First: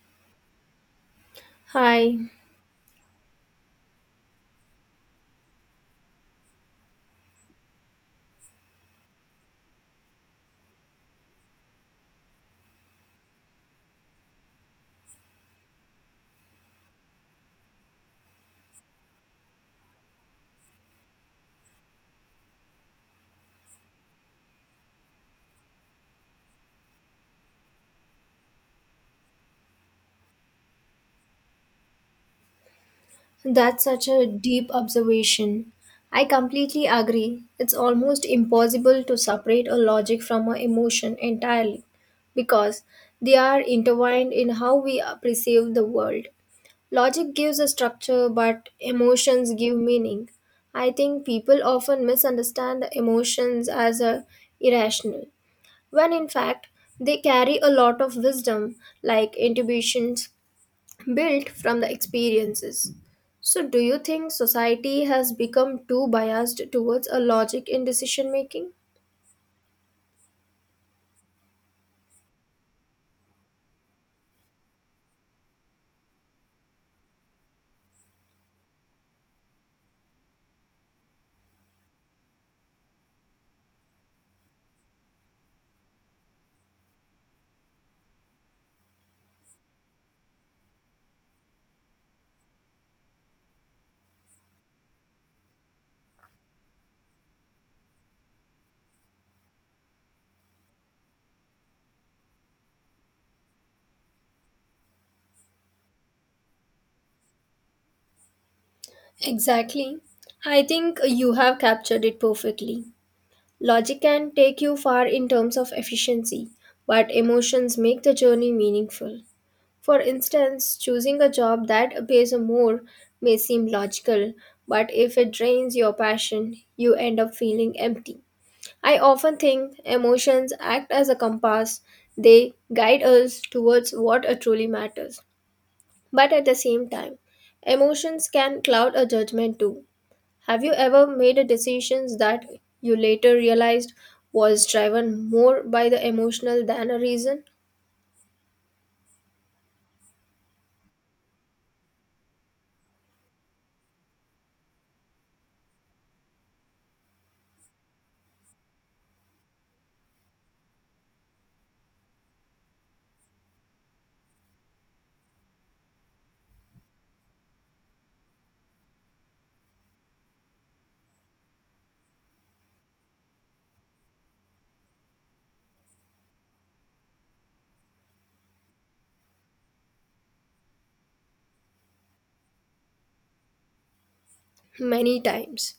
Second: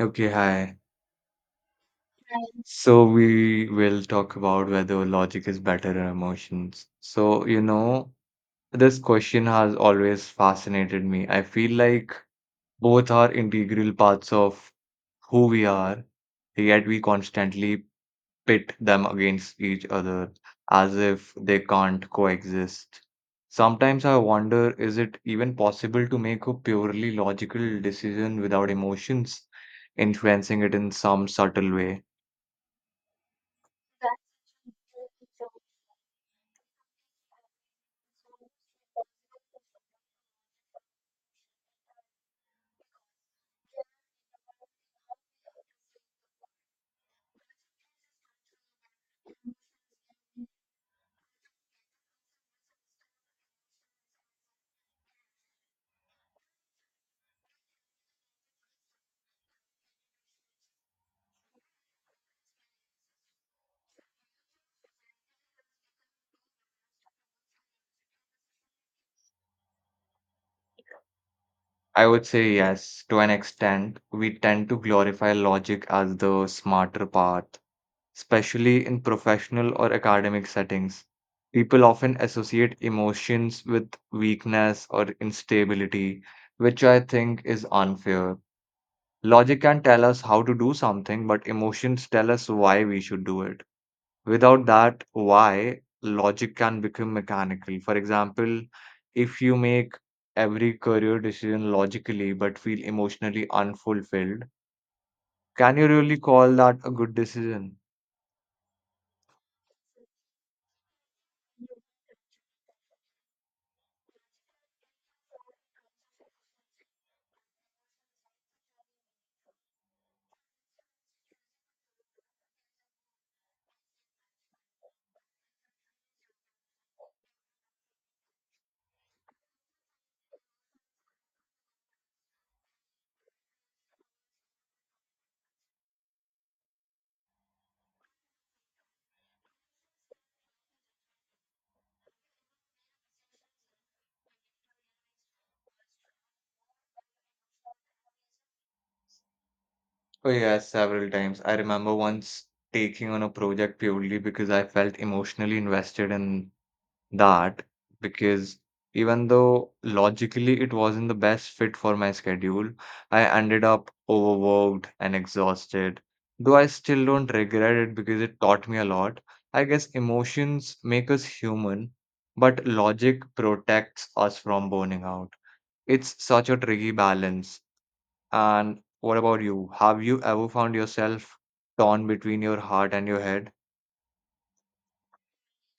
Okay, hi. Hi, So we will talk about whether logic is better than emotions. So, this question has always fascinated me. I feel like both are integral parts of who we are, yet we constantly pit them against each other as if they can't coexist. Sometimes I wonder, is it even possible to make a purely logical decision without emotions influencing it in some subtle way? that's such a deep observation. I completely agree. It's almost impossible to separate a logic from an emotion entirely because they are intertwined in how we perceive the world. Logic gives a structure, but emotions give meaning. I think people often misunderstand the emotions as a irrational, when in fact they carry a lot of wisdom, like intuitions, built from the experiences. So, do you think society has become too biased towards a logic in decision making? I would say yes, to an extent. We tend to glorify logic as the smarter path, especially in professional or academic settings. People often associate emotions with weakness or instability, which I think is unfair. Logic can tell us how to do something, but emotions tell us why we should do it. Without that why, logic can become mechanical. For example, if you make every career decision logically but feel emotionally unfulfilled, can you really call that a good decision? Exactly. I think you have captured it perfectly. Logic can take you far in terms of efficiency, but emotions make the journey meaningful. For instance, choosing a job that pays more may seem logical, but if it drains your passion, you end up feeling empty. I often think emotions act as a compass, they guide us towards what truly matters. But at the same time, emotions can cloud a judgment too. Have you ever made a decisions that you later realized was driven more by the emotional than a reason? Oh, yes, several times. I remember once taking on a project purely because I felt emotionally invested in that because even though logically it wasn't the best fit for my schedule, I ended up overworked and exhausted. Though I still don't regret it because it taught me a lot. I guess emotions make us human, but logic protects us from burning out. It's such a tricky balance. And what about you? Have you ever found yourself torn between your heart and your head? Many times.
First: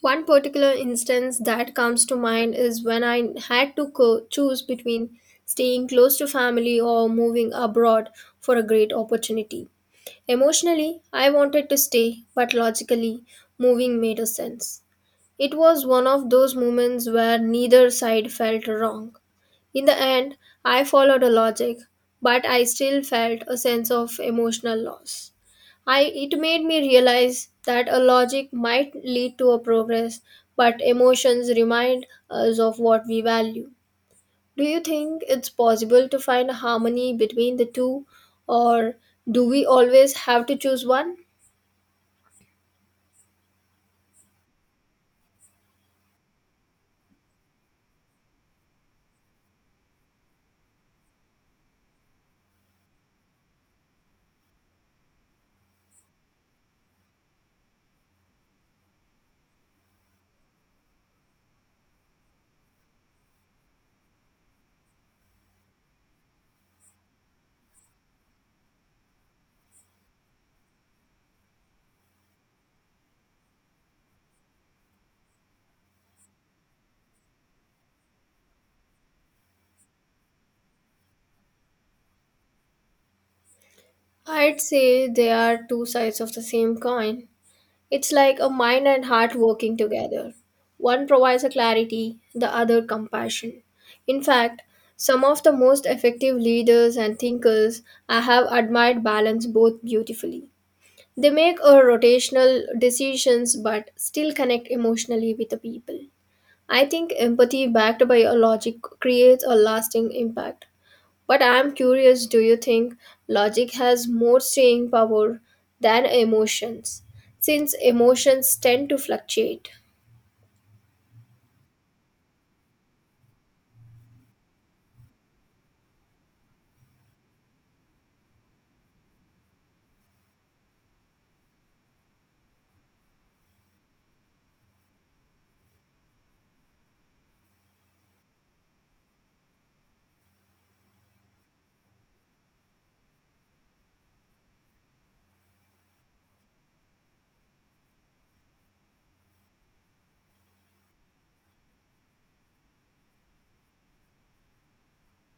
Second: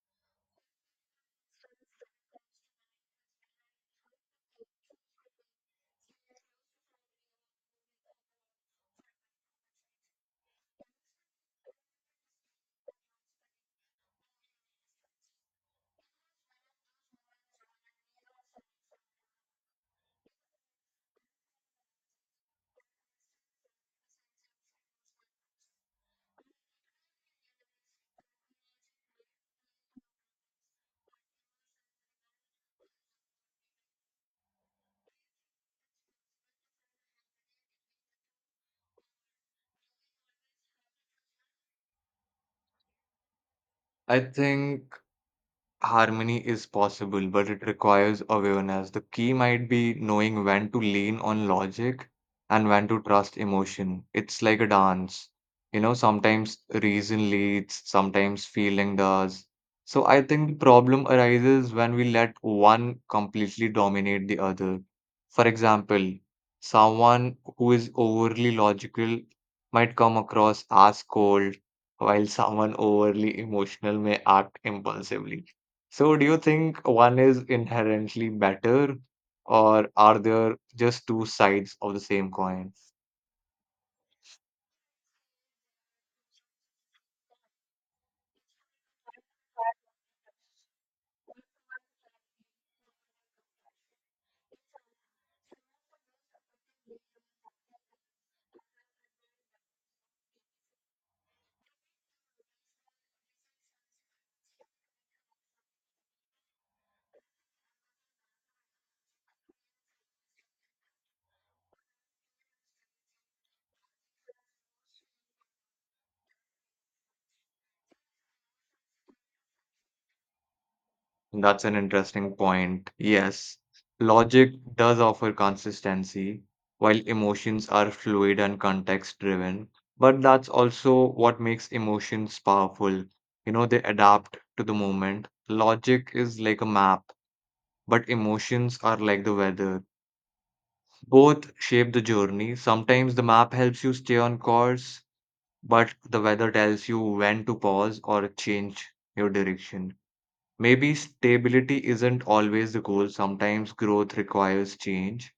One particular instance that comes to mind is when I had to choose between staying close to family or moving abroad for a great opportunity. Emotionally, I wanted to stay, but logically, moving made a sense. It was one of those moments where neither side felt wrong. In the end, I followed a logic, but I still felt a sense of emotional loss. I it made me realize that a logic might lead to a progress, but emotions remind us of what we value. Do you think it's possible to find a harmony between the two, or do we always have to choose one? I think Harmony is possible, but it requires awareness. The key might be knowing when to lean on logic and when to trust emotion. It's like a dance. Sometimes reason leads, sometimes feeling does. So I think the problem arises when we let one completely dominate the other. For example, someone who is overly logical might come across as cold, while someone overly emotional may act impulsively. So, do you think one is inherently better, or are there just two sides of the same coin? I'd say they are two sides of the same coin. It's like a mind and heart working together. One provides a clarity, the other compassion. In fact, some of the most effective leaders and thinkers I have admired balance both beautifully. They make a rotational decisions but still connect emotionally with the people. I think empathy backed by a logic creates a lasting impact but I'm curious do you think logic has more staying power than emotions? Since emotions tend to fluctuate. That's an interesting point. Yes, logic does offer consistency, while emotions are fluid and context driven. But that's also what makes emotions powerful. They adapt to the moment. Logic is like a map, but emotions are like the weather. Both shape the journey. Sometimes the map helps you stay on course but the weather tells you when to pause or change your direction. Maybe stability isn't always the goal, sometimes growth requires change,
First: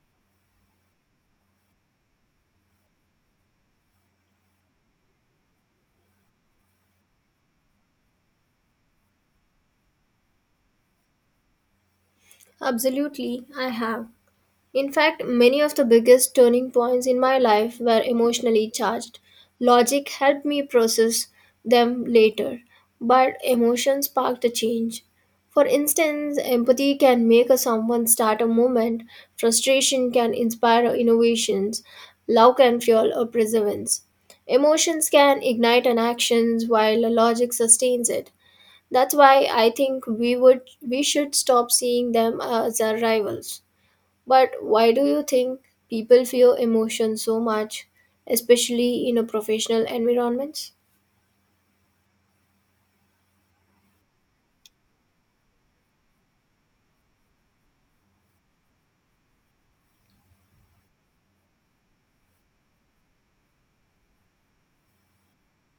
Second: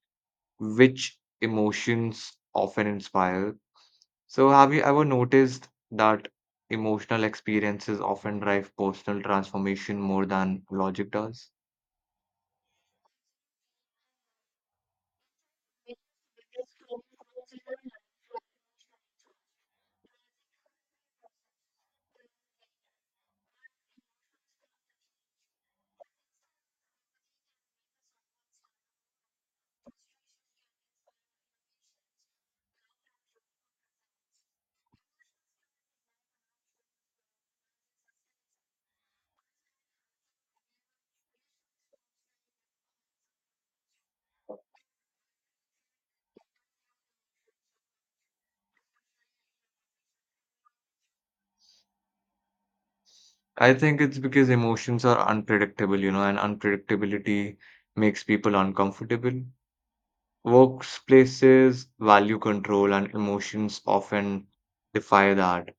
which emotions often inspire. So, have you ever noticed that emotional experiences often drive personal transformation more than logic does? Absolutely, I have. In fact, many of the biggest turning points in my life were emotionally charged. Logic helped me process them later, but emotion sparked a change. For instance, empathy can make a someone start a movement, frustration can inspire innovations, love can fuel a perseverance. Emotions can ignite an actions while logic sustains it. That's why I think we should stop seeing them as our rivals. But why do you think people fear emotion so much, especially in a professional environments? I think it's because emotions are unpredictable, and unpredictability makes people uncomfortable. Workplaces value control and emotions often defy that.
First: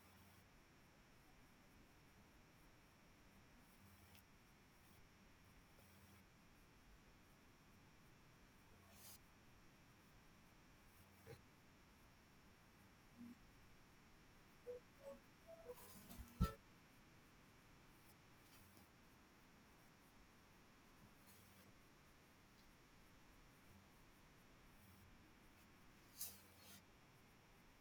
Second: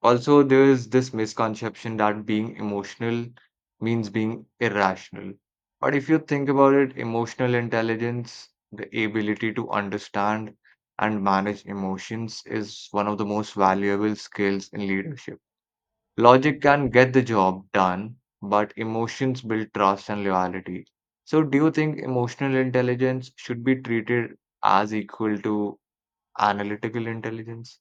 Also, there is this misconception that being emotional means being irrational. But if you think about it, emotional intelligence, the ability to understand and manage emotions, is one of the most valuable skills in leadership. Logic can get the job done, but emotions build trust and loyalty. So, do you think emotional intelligence should be treated as equal to analytical intelligence?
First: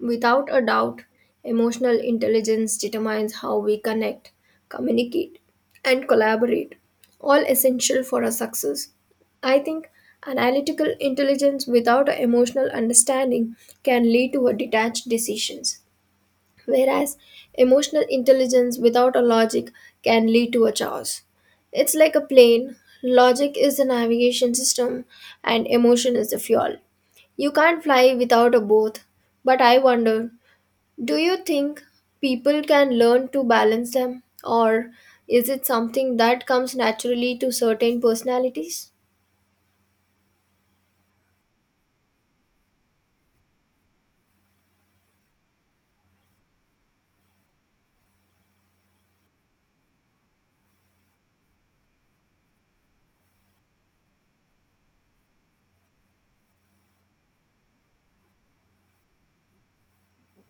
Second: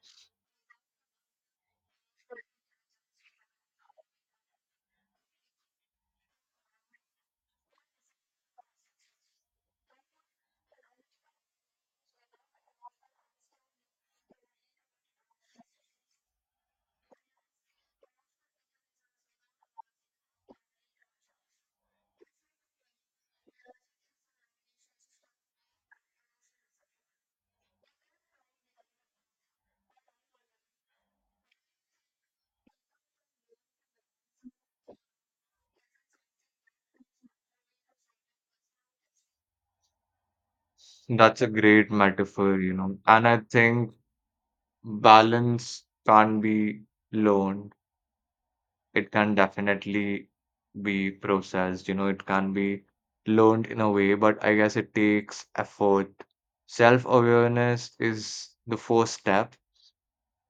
Without a doubt, emotional intelligence determines how we connect, communicate, and collaborate, all essential for our success. I think analytical intelligence without an emotional understanding can lead to a detached decisions whereas emotional intelligence without a logic can lead to a chaos. It's like a plane. Logic is the navigation system and emotion is the fuel. You can't fly without a both, but I wonder, do you think people can learn to balance them or is it something that comes naturally to certain personalities? That's a great metaphor. And I think balance can't be learned. It can definitely be processed, it can be learned in a way, but I guess it takes effort. Self-awareness is the first step.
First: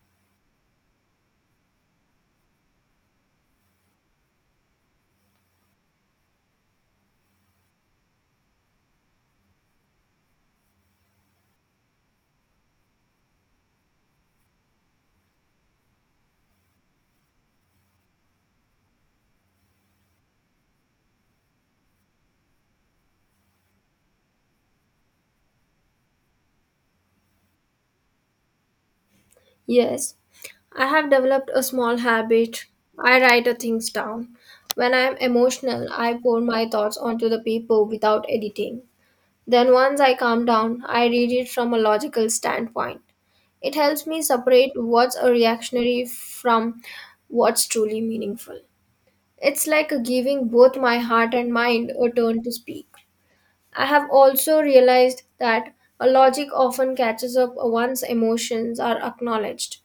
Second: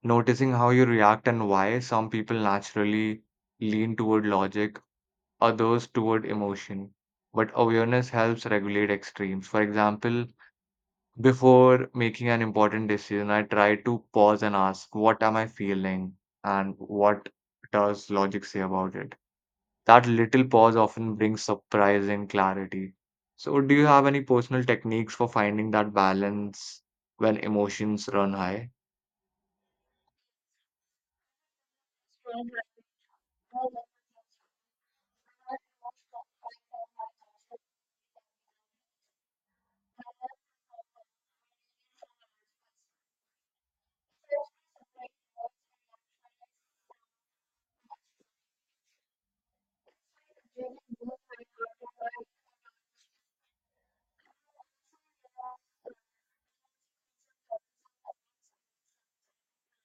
Noticing how you react and why some people naturally lean toward logic, others toward emotion. But awareness helps regulate extremes. For example, before making an important decision, I try to pause and ask, what am I feeling? And what does logic say about it? That little pause often brings surprise and clarity. So, do you have any personal techniques for finding that balance when emotions run high? Yes, I have developed a small habit. I write the things down. When I am emotional, I pour my thoughts onto the paper without editing. Then, once I calm down, I read it from a logical standpoint. It helps me separate what's a reactionary from what's truly meaningful. It's like giving both my heart and mind a turn to speak. I have also realized that a logic often catches up once emotions are acknowledged.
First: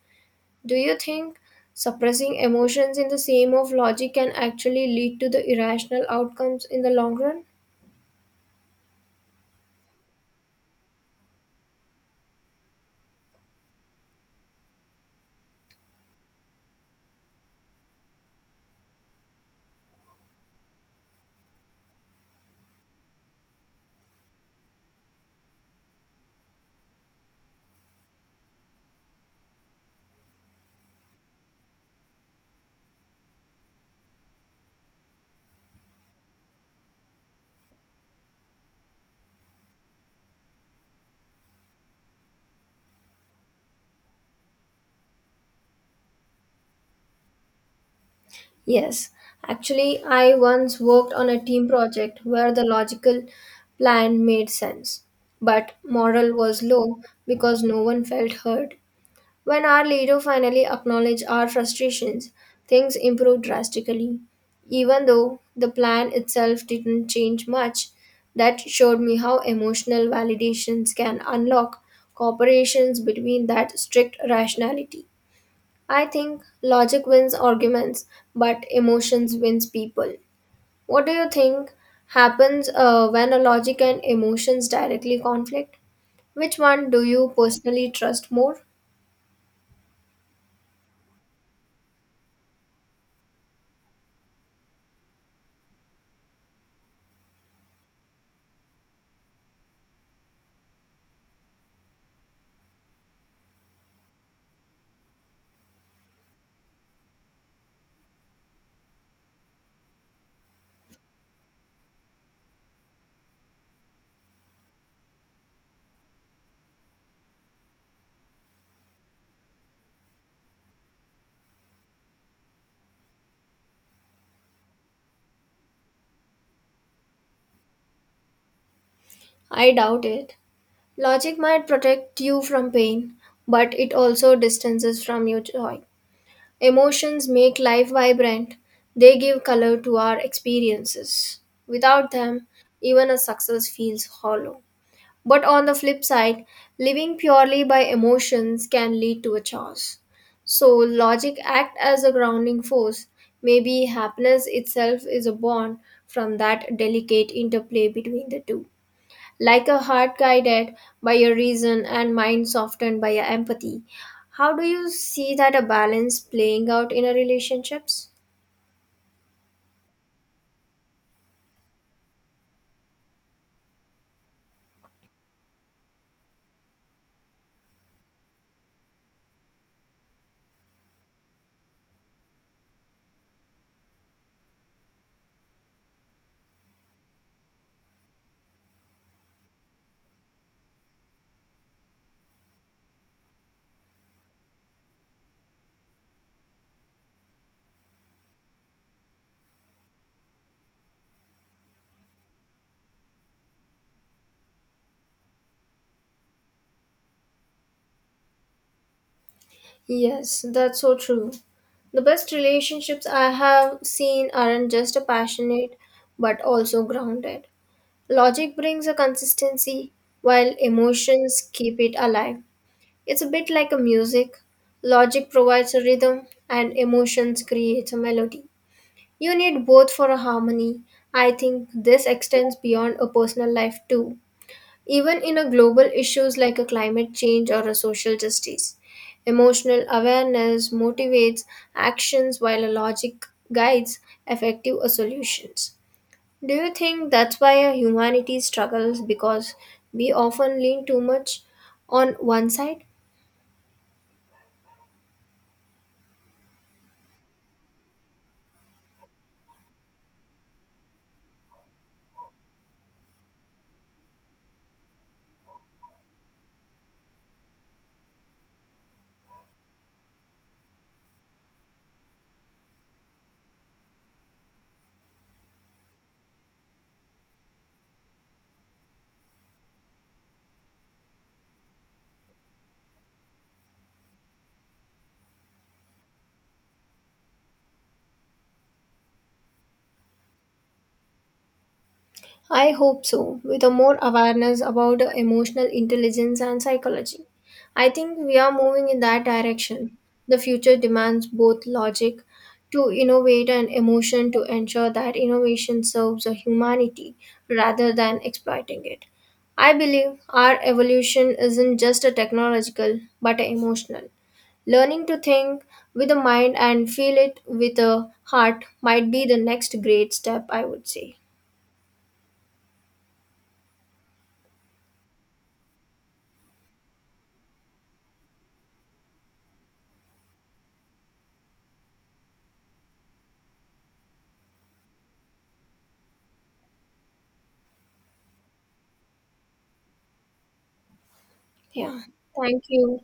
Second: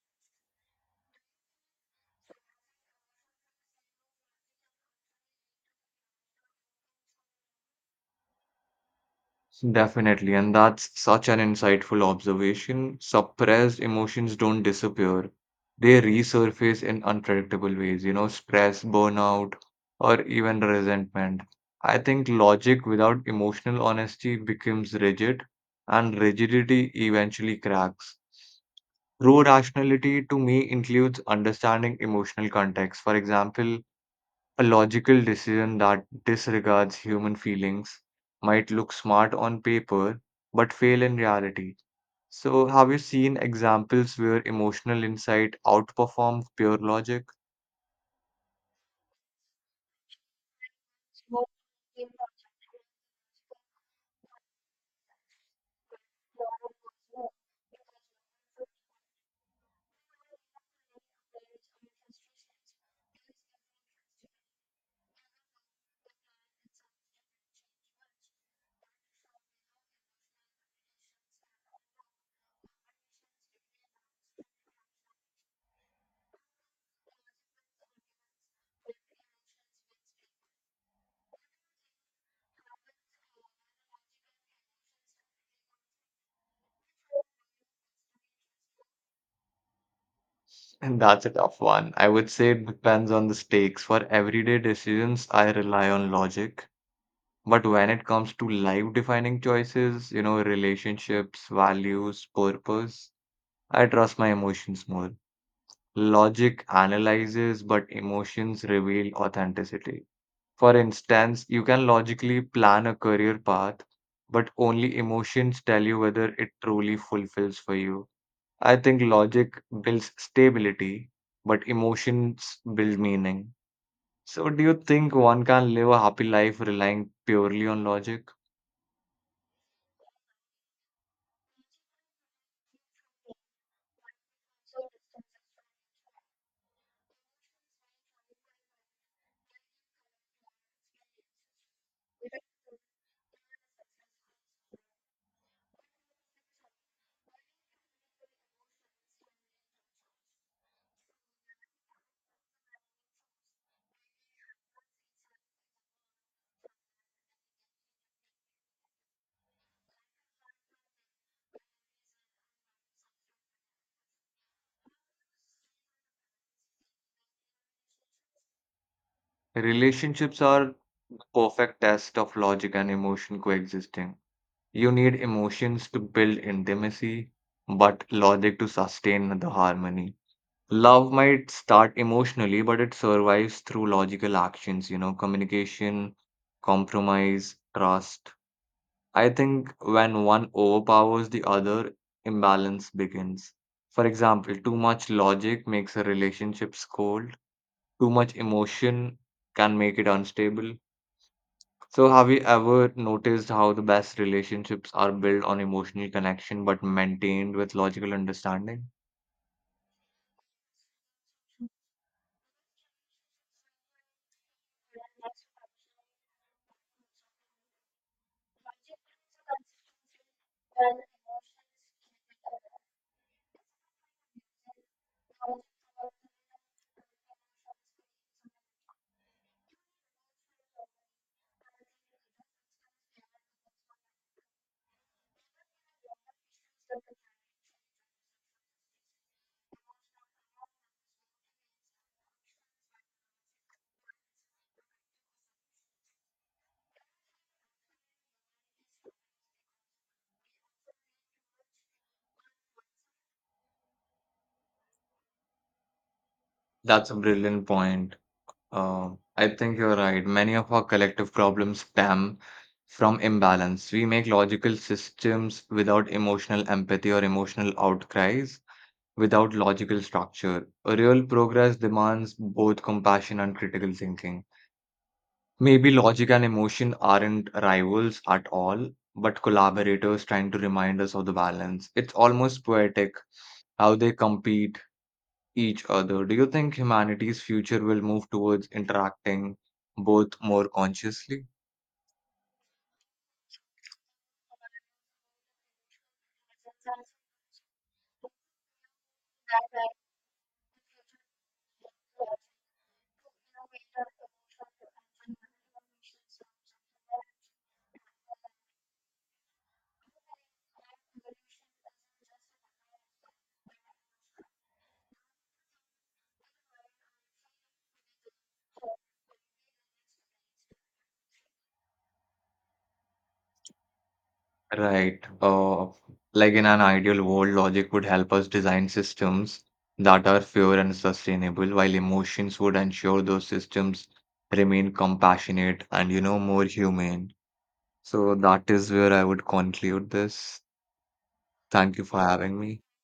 Do you think suppressing emotions in the name of logic can actually lead to the irrational outcomes in the long run? Definitely, and that's such an insightful observation. Suppressed emotions don't disappear, they resurface in unpredictable ways, stress, burnout, or even resentment. I think logic without emotional honesty becomes rigid, and rigidity eventually cracks. True rationality to me includes understanding emotional context. For example, a logical decision that disregards human feelings might look smart on paper but fail in reality. So, have you seen examples where emotional insight outperformed pure logic? Yes, actually, I once worked on a team project where the logical plan made sense, but moral was low because no one felt heard. When our leader finally acknowledged our frustrations, things improved drastically. Even though the plan itself didn't change much, that showed me how emotional validations can unlock cooperations between that strict rationality. I think logic wins arguments, but emotions wins people. What do you think happens when a logic and emotions directly conflict? Which one do you personally trust more? And that's a tough one. I would say it depends on the stakes. For everyday decisions, I rely on logic. But when it comes to life defining choices, relationships, values, purpose, I trust my emotions more. Logic analyzes, but emotions reveal authenticity. For instance, you can logically plan a career path, but only emotions tell you whether it truly fulfills for you. I think logic builds stability, but emotions build meaning. So, do you think one can live a happy life relying purely on logic? I doubt it. Logic might protect you from pain, but it also distances from you joy. Emotions make life vibrant. They give color to our experiences. Without them, even a success feels hollow. But on the flip side, living purely by emotions can lead to a chaos. So logic act as a grounding force. Maybe happiness itself is a bond from that delicate interplay between the two like a heart guided by your reason and mind softened by your empathy. How do you see that a balance playing out in a relationships? Relationships are the perfect test of logic and emotion coexisting. You need emotions to build intimacy, but logic to sustain the harmony. Love might start emotionally, but it survives through logical actions, communication, compromise, trust. I think when one overpowers the other, imbalance begins. For example, too much logic makes a relationship cold, too much emotion can make it unstable. So, have you ever noticed how the best relationships are built on emotional connection but maintained with logical understanding? Yes, that's so true. The best relationships I have seen aren't just passionate but also grounded. Logic brings a consistency while emotions keep it alive. It's a bit like a music. Logic provides a rhythm and emotions create a melody. You need both for a harmony. I think this extends beyond a personal life too. Even in a global issues like a climate change or a social justice, emotional awareness motivates actions while a logic guides effective solutions. Do you think that's why a humanity struggles because we often lean too much on one side? That's a brilliant point. Uh, I think you're right. Many of our collective problems stem from imbalance. We make logical systems without emotional empathy or emotional outcries, without logical structure. A real progress demands both compassion and critical thinking. Maybe logic and emotion aren't rivals at all, but collaborators trying to remind us of the balance. It's almost poetic how they compete each other. Do you think humanity's future will move towards interacting both more consciously? I hope so, with a more awareness about the emotional intelligence and psychology. I think we are moving in that direction. The future demands both logic to innovate and emotion to ensure that innovation serves a humanity rather than exploiting it. I believe our evolution isn't just a technological but a emotional. Learning to think with the mind and feel it with the heart might be the next great step, I would say. Right. Like in an ideal world, logic would help us design systems that are fair and sustainable, while emotions would ensure those systems remain compassionate and more humane. So that is where I would conclude this. Thank Yeah, you for having thank me. you.